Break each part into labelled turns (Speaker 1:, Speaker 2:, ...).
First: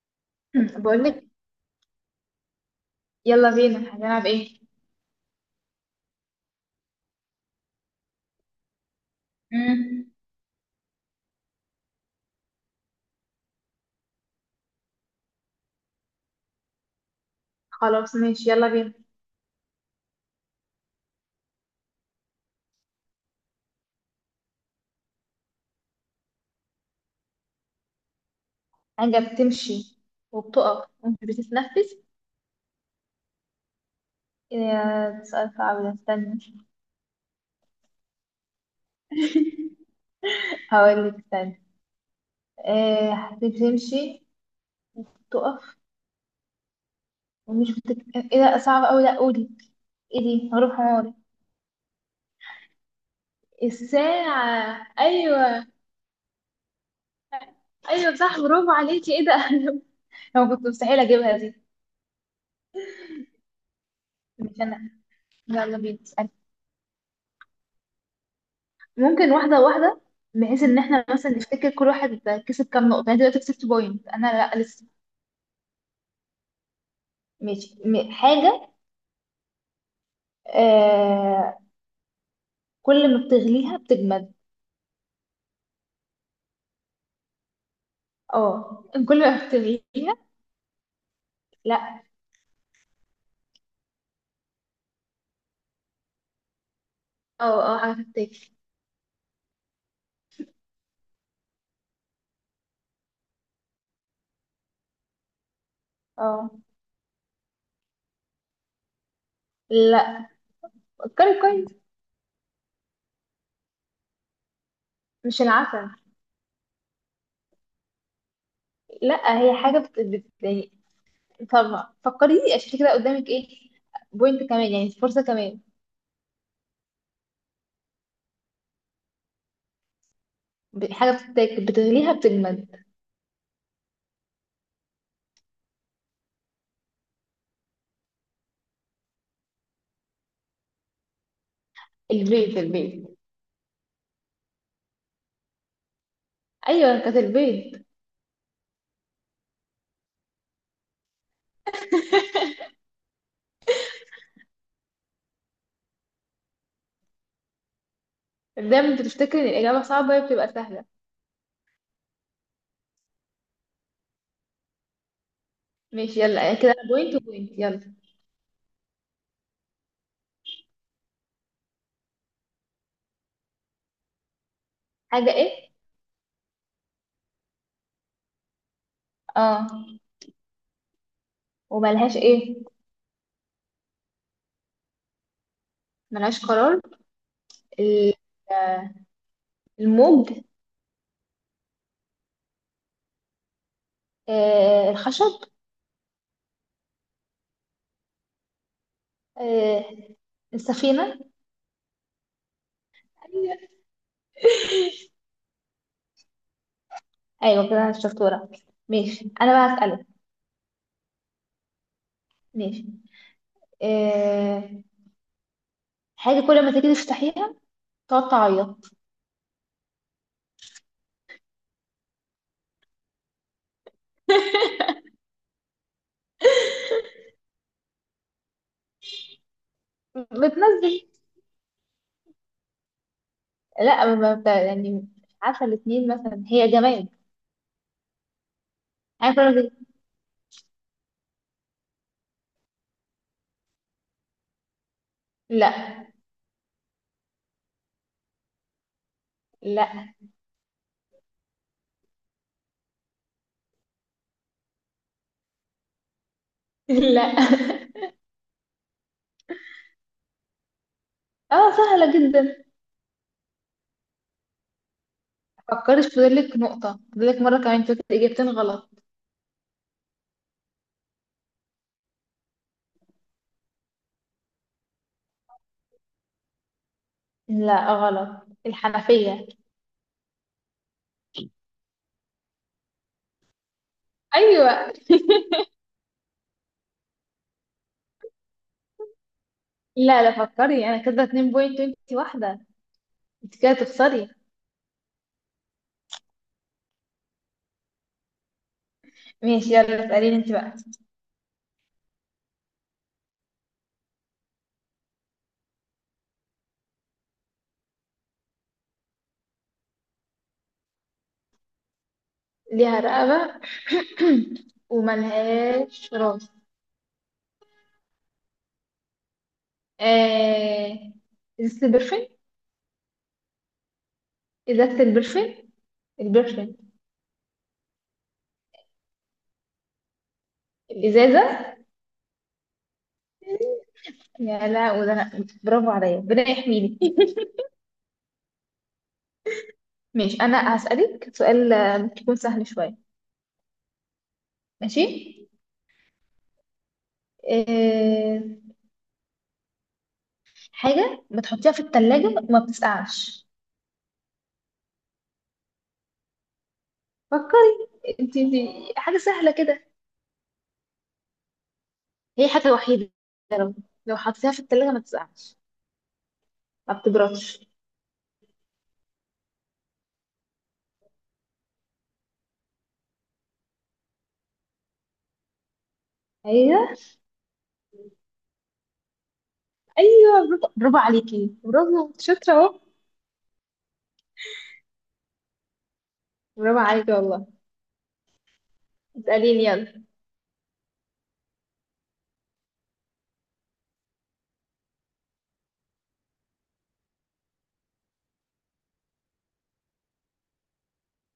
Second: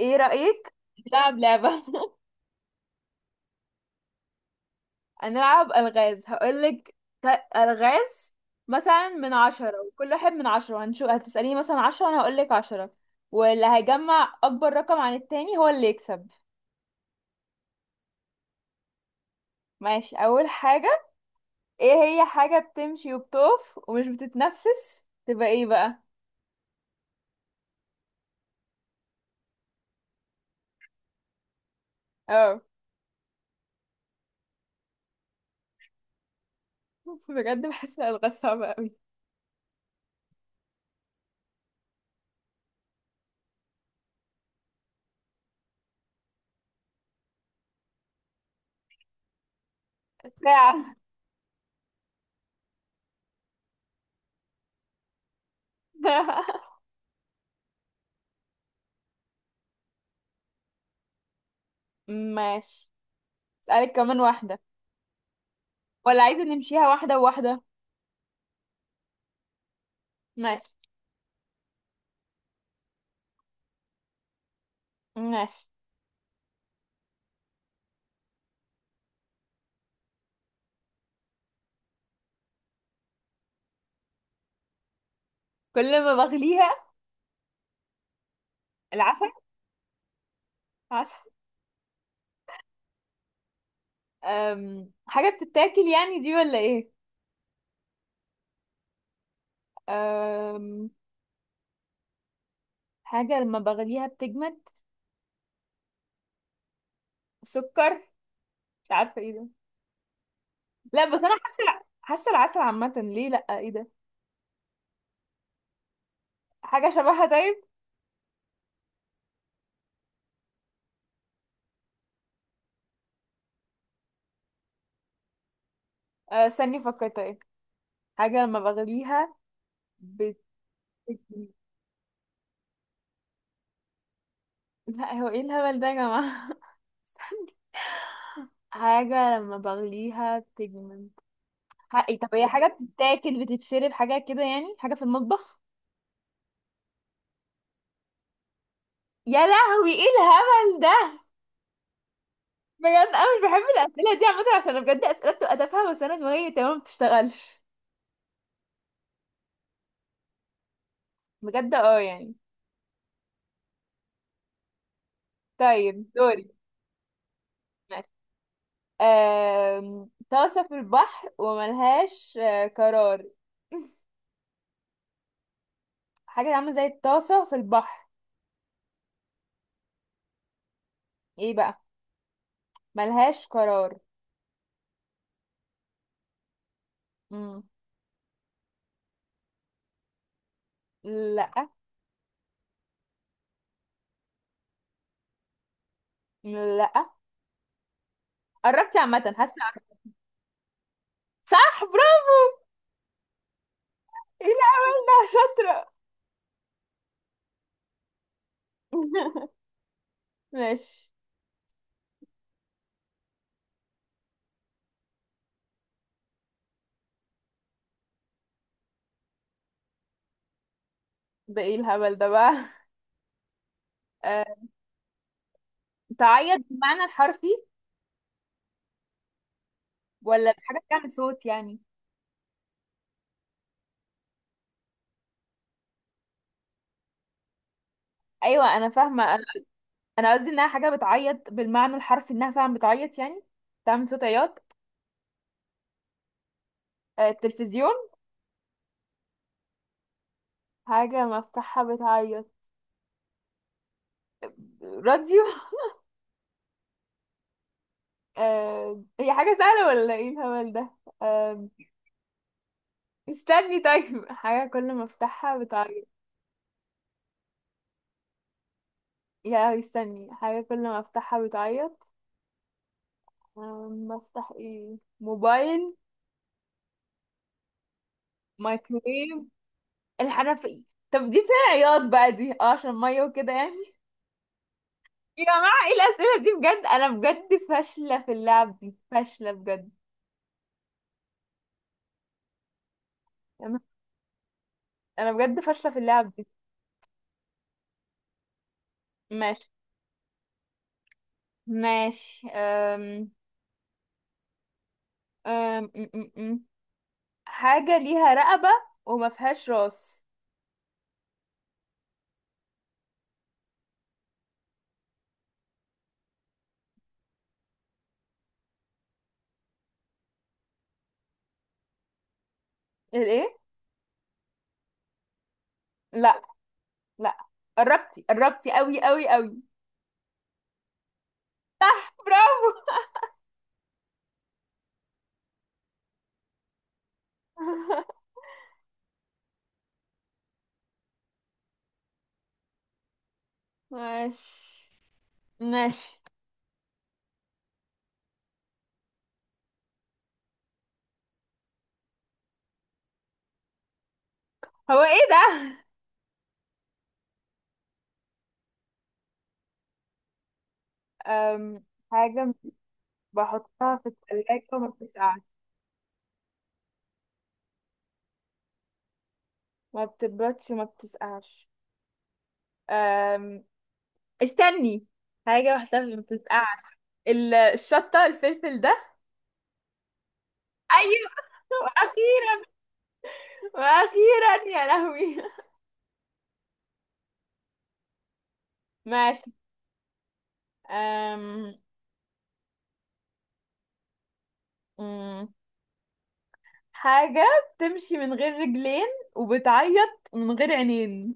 Speaker 1: ايه رأيك
Speaker 2: بقولك.
Speaker 1: نلعب لعبة؟
Speaker 2: يلا بينا، هنلعب ايه؟
Speaker 1: هنلعب ألغاز، هقولك ألغاز. مثلا من عشرة،
Speaker 2: امم
Speaker 1: وكل واحد من عشرة هنشوف، هتسأليني مثلا عشرة أنا هقولك عشرة. واللي هيجمع أكبر رقم عن التاني هو اللي يكسب.
Speaker 2: خلاص ماشي، يلا بينا.
Speaker 1: ماشي. أول حاجة، ايه هي حاجة بتمشي وبتقف ومش بتتنفس تبقى ايه بقى؟
Speaker 2: حاجة بتمشي وبتقف ومش بتتنفس.
Speaker 1: اه.
Speaker 2: إيه، يا سؤال صعب ده، استنى.
Speaker 1: بجد بحس الألغاز صعبة أوي.
Speaker 2: هقولك استنى. آه، بتمشي وبتقف ومش ايه ده صعب اوي، لا قولي. ايه دي؟ هروح
Speaker 1: ساعة.
Speaker 2: عمري. الساعة، ايوه. ايوه صح، برافو عليكي. ايه ده؟ انا كنت مستحيل اجيبها دي.
Speaker 1: ماشي. أسألك كمان واحدة،
Speaker 2: مش انا، يلا بينا.
Speaker 1: ولا عايزة نمشيها واحدة وواحدة؟
Speaker 2: ممكن واحدة واحدة، بحيث
Speaker 1: ماشي.
Speaker 2: ان احنا مثلا نفتكر كل واحد كسب كام نقطة. يعني دلوقتي كسبت بوينت انا؟ لا لسه.
Speaker 1: ماشي.
Speaker 2: ماشي. حاجة. آه. كل ما بتغليها بتجمد.
Speaker 1: كل ما بغليها؟
Speaker 2: اه. كل
Speaker 1: العسل.
Speaker 2: ما بتغليها.
Speaker 1: عسل.
Speaker 2: لا.
Speaker 1: حاجة بتتاكل يعني دي ولا ايه؟
Speaker 2: اه اه، حاجة بتتاكل.
Speaker 1: أم... حاجة لما بغليها بتجمد.
Speaker 2: اه.
Speaker 1: سكر. مش عارفة ايه ده.
Speaker 2: لا،
Speaker 1: لا، بس انا
Speaker 2: فكري
Speaker 1: حاسة
Speaker 2: كويس،
Speaker 1: حاسة العسل عامة ليه؟ لا، ايه ده؟
Speaker 2: مش العسل.
Speaker 1: حاجة شبهها؟ طيب.
Speaker 2: لا، هي حاجة يعني. طب فكري، عشان كده قدامك ايه؟ بوينت كمان، يعني فرصة كمان.
Speaker 1: استني فكرت ايه. حاجة لما بغليها بت...
Speaker 2: حاجة بتتاكل، بتغليها بتجمد.
Speaker 1: لا، هو ايه الهبل ده يا جماعة؟ استني. حاجة لما بغليها بتجمد. حقي؟ طب هي
Speaker 2: البيض
Speaker 1: حاجة
Speaker 2: البيض،
Speaker 1: بتتاكل، بتتشرب، حاجة كده يعني، حاجة في المطبخ.
Speaker 2: ايوه كانت البيض.
Speaker 1: يا لهوي، ايه الهبل ده؟ بجد انا مش بحب الاسئله دي عامه، عشان بجد اسئله بتبقى تافهه، بس انا دماغي تمام ما بتشتغلش.
Speaker 2: دايما بتفتكر ان الاجابه صعبه، هي بتبقى سهله.
Speaker 1: بجد اه يعني. طيب،
Speaker 2: ماشي يلا،
Speaker 1: دوري.
Speaker 2: يعني كده انا بوينت وبوينت، يلا.
Speaker 1: ماشي. طاسه في البحر وملهاش قرار.
Speaker 2: حاجه ايه؟
Speaker 1: حاجه عامله زي الطاسه في البحر.
Speaker 2: اه.
Speaker 1: ايه بقى؟
Speaker 2: وملهاش ايه؟
Speaker 1: ملهاش قرار.
Speaker 2: ملهاش قرار.
Speaker 1: مم.
Speaker 2: ال- آه، الموج.
Speaker 1: لا،
Speaker 2: آه الخشب.
Speaker 1: لا. قربتي عامه، حاسه
Speaker 2: آه
Speaker 1: قربتي.
Speaker 2: السفينه.
Speaker 1: صح، برافو.
Speaker 2: ايوه.
Speaker 1: ايه الهبل ده، شاطره.
Speaker 2: أيوة كده، انا شطوره. ماشي، انا بقى هسألك.
Speaker 1: ماشي.
Speaker 2: ماشي. آه، حاجه كل ما تيجي تفتحيها تقعد تعيط.
Speaker 1: ده ايه الهبل ده بقى؟ آه، تعيط بالمعنى الحرفي ولا بحاجة
Speaker 2: بتنزل.
Speaker 1: بتعمل صوت يعني؟
Speaker 2: لا ما بت- يعني مش عارفه، الاثنين مثلا، هي جماد.
Speaker 1: ايوه انا فاهمة
Speaker 2: حاجه
Speaker 1: انا.
Speaker 2: كل ما تيجي.
Speaker 1: أنا قصدي انها حاجة بتعيط بالمعنى الحرفي، انها فعلا بتعيط يعني، بتعمل صوت عياط.
Speaker 2: لا
Speaker 1: التلفزيون؟
Speaker 2: لا
Speaker 1: حاجة مفتاحها بتعيط؟ راديو؟
Speaker 2: لا.
Speaker 1: هي حاجة سهلة ولا ايه الهبل ده؟ آه،
Speaker 2: اه سهلة جدا.
Speaker 1: استني، طيب حاجة كل ما افتحها
Speaker 2: فكري،
Speaker 1: بتعيط.
Speaker 2: في فاضلك نقطة، فاضلك مرة كمان تقولي إجابتين غلط.
Speaker 1: يا، استني، حاجة كل ما افتحها بتعيط. بفتح ايه؟ موبايل؟
Speaker 2: لا غلط،
Speaker 1: مايكرويف؟
Speaker 2: الحنفية.
Speaker 1: الحنفية. طب دي فيها عياط بقى دي، اه، عشان مية وكده يعني.
Speaker 2: أيوة.
Speaker 1: يا جماعة، ايه الأسئلة دي بجد؟ أنا بجد فاشلة في اللعب دي، فاشلة بجد.
Speaker 2: لا لا، فكري، أنا كده اتنين بوينت وانت واحدة، انت كده
Speaker 1: أنا
Speaker 2: تخسري.
Speaker 1: أنا بجد فاشلة في اللعب دي. ماشي.
Speaker 2: ماشي يلا، اسأليني انت بقى.
Speaker 1: ماشي. أم أم أم أم أم. حاجة ليها رقبة وما فيهاش راس.
Speaker 2: ليها رقبة وملهاش راس. آه... إزازة البرفين.
Speaker 1: الايه؟
Speaker 2: إزازة البرفين.
Speaker 1: لا.
Speaker 2: البرفين.
Speaker 1: لا، قربتي، قربتي قوي قوي قوي.
Speaker 2: الإزازة.
Speaker 1: صح، برافو.
Speaker 2: يا لا، وده برافو عليا، ربنا يحميني. ماشي، انا هسألك سؤال آه، ممكن يكون سهل شوية.
Speaker 1: ماشي.
Speaker 2: ماشي.
Speaker 1: ماشي.
Speaker 2: إيه... حاجة بتحطيها في التلاجة وما بتسقعش.
Speaker 1: هو ايه ده؟
Speaker 2: فكري انت دي، حاجة سهلة كده.
Speaker 1: أم
Speaker 2: هي
Speaker 1: حاجة
Speaker 2: حاجة وحيدة. لو
Speaker 1: بحطها في
Speaker 2: لو حطيتيها في
Speaker 1: التلاجة وما
Speaker 2: التلاجة ما
Speaker 1: بتسقعش.
Speaker 2: بتسقعش، ما بتبردش.
Speaker 1: ما بتبردش وما بتسقعش. أم استني، حاجة واحدة اللي بتسقع.
Speaker 2: ايوه
Speaker 1: الشطة، الفلفل ده.
Speaker 2: ايوه، برافو برافو
Speaker 1: ايوه.
Speaker 2: عليكي، برافو شاطرة
Speaker 1: واخيرا،
Speaker 2: اهو.
Speaker 1: واخيرا يا لهوي.
Speaker 2: برافو عليكي والله.
Speaker 1: ماشي.
Speaker 2: اسأليني يلا.
Speaker 1: أم... أم، حاجة بتمشي من غير رجلين وبتعيط من غير عينين.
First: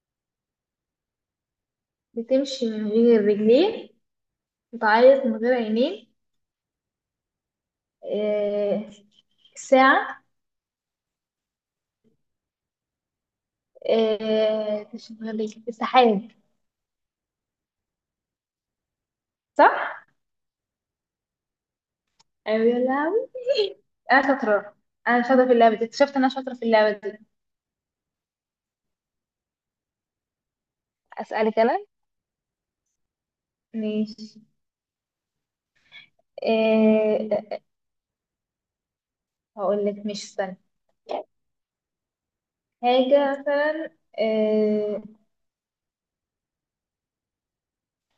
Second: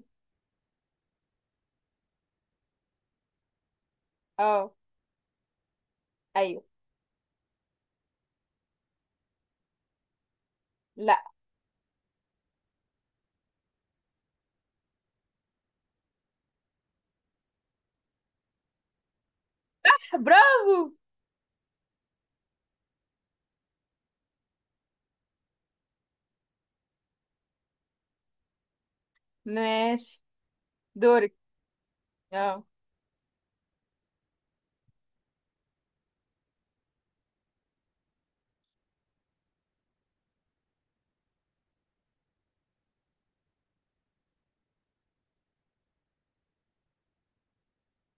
Speaker 2: بتمشي من غير رجلين،
Speaker 1: اه.
Speaker 2: بتعيط من غير عينين.
Speaker 1: ايوه.
Speaker 2: إيه... ساعة.
Speaker 1: لا.
Speaker 2: آه، تشغلي السحاب، صح؟
Speaker 1: برافو.
Speaker 2: أيوة يا لهوي، أنا شاطرة. أنا شاطرة في اللعبة دي، اكتشفت إن أنا شاطرة في اللعبة دي.
Speaker 1: ماشي. دورك.
Speaker 2: أسألك أنا؟
Speaker 1: اه.
Speaker 2: ماشي. آه، هقول لك، مش استنى. حاجة مثلا. آه،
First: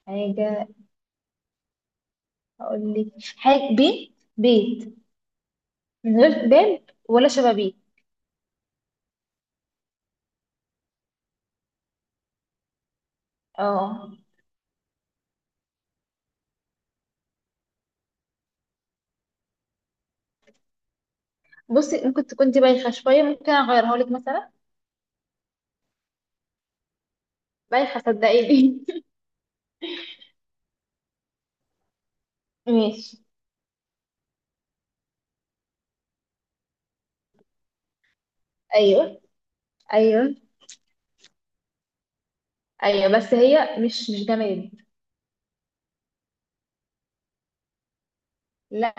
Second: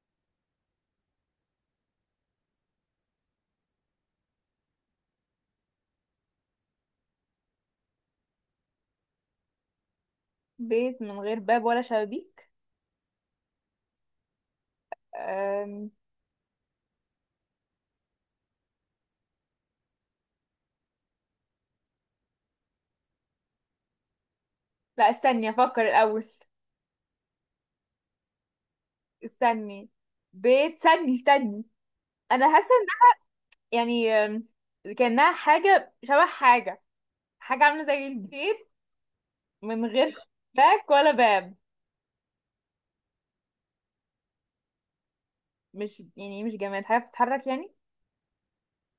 Speaker 2: حاجة. هقول لك حاجة، بيت بيت من غير باب ولا شبابيك.
Speaker 1: بيت من غير باب ولا شبابيك.
Speaker 2: اه.
Speaker 1: أم...
Speaker 2: بصي، ممكن تكون دي بايخة شوية، ممكن أغيرها لك مثلا.
Speaker 1: لا، استني افكر الاول.
Speaker 2: بايخة صدقيني.
Speaker 1: استني. بيت، استني، استني، انا حاسه.
Speaker 2: ماشي.
Speaker 1: يعني كأنها حاجة شبه حاجة، حاجة عاملة زي البيت،
Speaker 2: أيوه.
Speaker 1: من غير
Speaker 2: أيوه.
Speaker 1: شباك ولا باب.
Speaker 2: ايوه بس هي مش جماد.
Speaker 1: مش يعني مش جماد، حاجة بتتحرك يعني؟
Speaker 2: لا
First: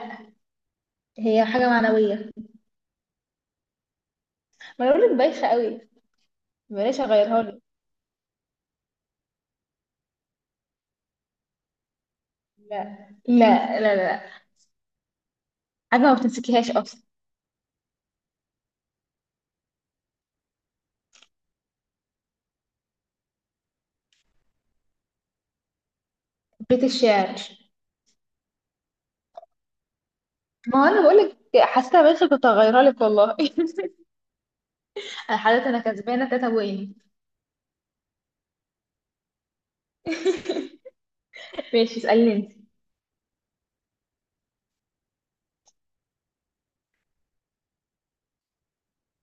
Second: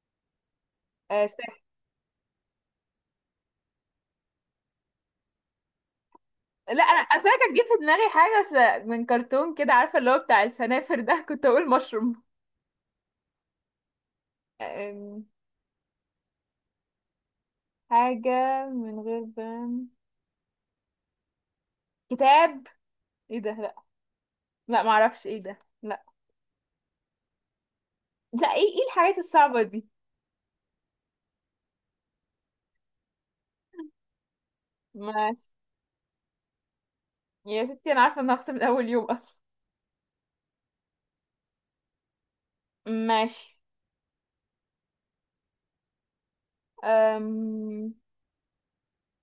Speaker 1: آه
Speaker 2: هي
Speaker 1: سا-
Speaker 2: حاجه معنويه، ما انا بقولك بايخه قوي.
Speaker 1: لا،
Speaker 2: بلاش
Speaker 1: انا اصل انا
Speaker 2: اغيرها
Speaker 1: كانت
Speaker 2: لك.
Speaker 1: جه في دماغي حاجة من كرتون كده، عارفة اللي هو بتاع السنافر ده، كنت اقول مشروم.
Speaker 2: لا لا لا لا.
Speaker 1: آم،
Speaker 2: حاجه ما بتمسكيهاش اصلا.
Speaker 1: حاجة من غير باب. كتاب؟ ايه ده، لا. لا معرفش ايه ده. لا،
Speaker 2: بيت الشعر.
Speaker 1: لا ايه الحاجات الصعبة دي؟
Speaker 2: ما هو انا بقولك، حاسه بايخه، كنت هغيرها لك والله. انا
Speaker 1: ماشي.
Speaker 2: حضرتك انا كسبانه تاتا وين.
Speaker 1: يا ستي، انا عارفة ان هخسر من اول يوم اصلا.
Speaker 2: ماشي اسالني انت.
Speaker 1: ماشي. أم...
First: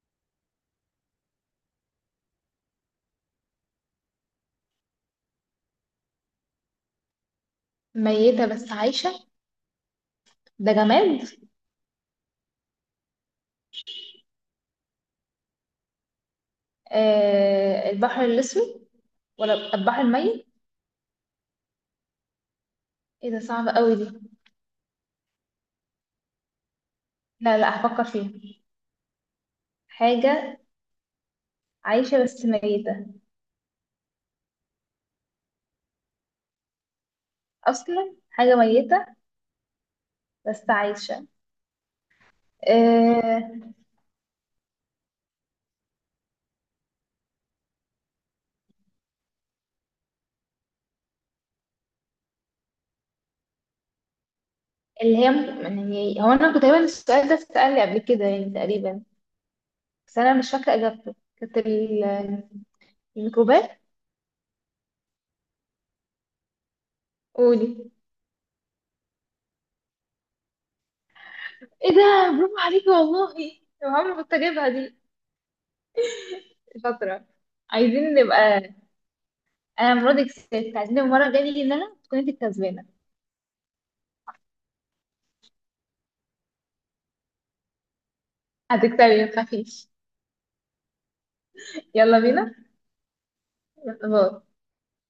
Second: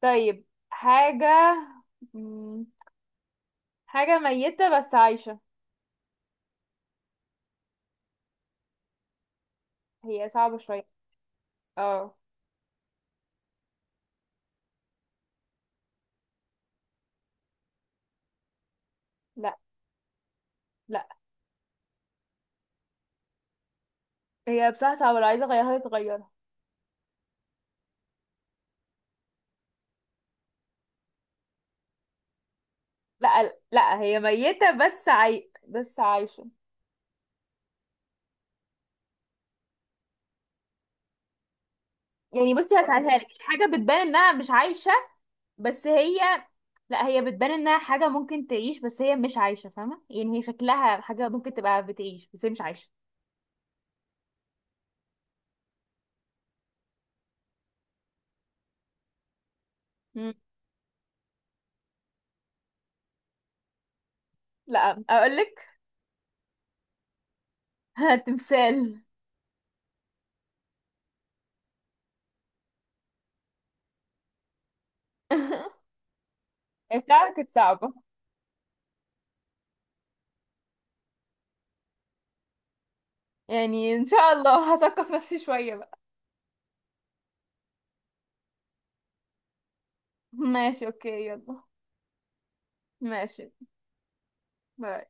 Speaker 1: طيب، حاجة، مم، حاجة ميتة بس عايشة.
Speaker 2: ميته بس عايشه؟
Speaker 1: هي صعبة
Speaker 2: ده
Speaker 1: شوية.
Speaker 2: جماد.
Speaker 1: اه.
Speaker 2: آه البحر الاسود.
Speaker 1: لا.
Speaker 2: ولا البحر الميت.
Speaker 1: لا،
Speaker 2: ايه ده؟ صعب قوي دي.
Speaker 1: هي بصراحة صعبة، لو عايزة اغيرها تغيرها.
Speaker 2: لا لا، هفكر فيها. حاجه عايشه بس ميته.
Speaker 1: لا، لا، هي ميتة بس بس عايشة.
Speaker 2: اصلا حاجه ميته بس عايشة.
Speaker 1: يعني بصي، هسألها لك
Speaker 2: آه،
Speaker 1: حاجة بتبان انها مش عايشة، بس هي، لا هي بتبان انها حاجة ممكن تعيش بس هي مش عايشة، فاهمة يعني، هي شكلها حاجة ممكن تبقى بتعيش بس هي مش عايشة.
Speaker 2: اللي هي، يعني هو أنا كنت تقريبا السؤال ده اتسأل لي قبل كده يعني تقريبا، بس
Speaker 1: مم.
Speaker 2: أنا مش فاكرة إجابته، كانت الميكروبات.
Speaker 1: لا، اقولك.
Speaker 2: قولي.
Speaker 1: تمثال.
Speaker 2: إيه ده؟ برافو عليكي والله. يا عمري كنت أجيبها دي. شاطرة.
Speaker 1: بتاعك كانت صعبة.
Speaker 2: عايزين نبقى، أنا المرة دي كسبت، عايزين المرة الجاية نيجي إن أنا تكون أنت الكسبانة.
Speaker 1: يعني ان شاء الله هثقف نفسي شوية بقى.
Speaker 2: هتكسبي، متخافيش.
Speaker 1: ماشي، اوكي، يلا.
Speaker 2: يلا بينا.
Speaker 1: ماشي.
Speaker 2: باي.
Speaker 1: باي.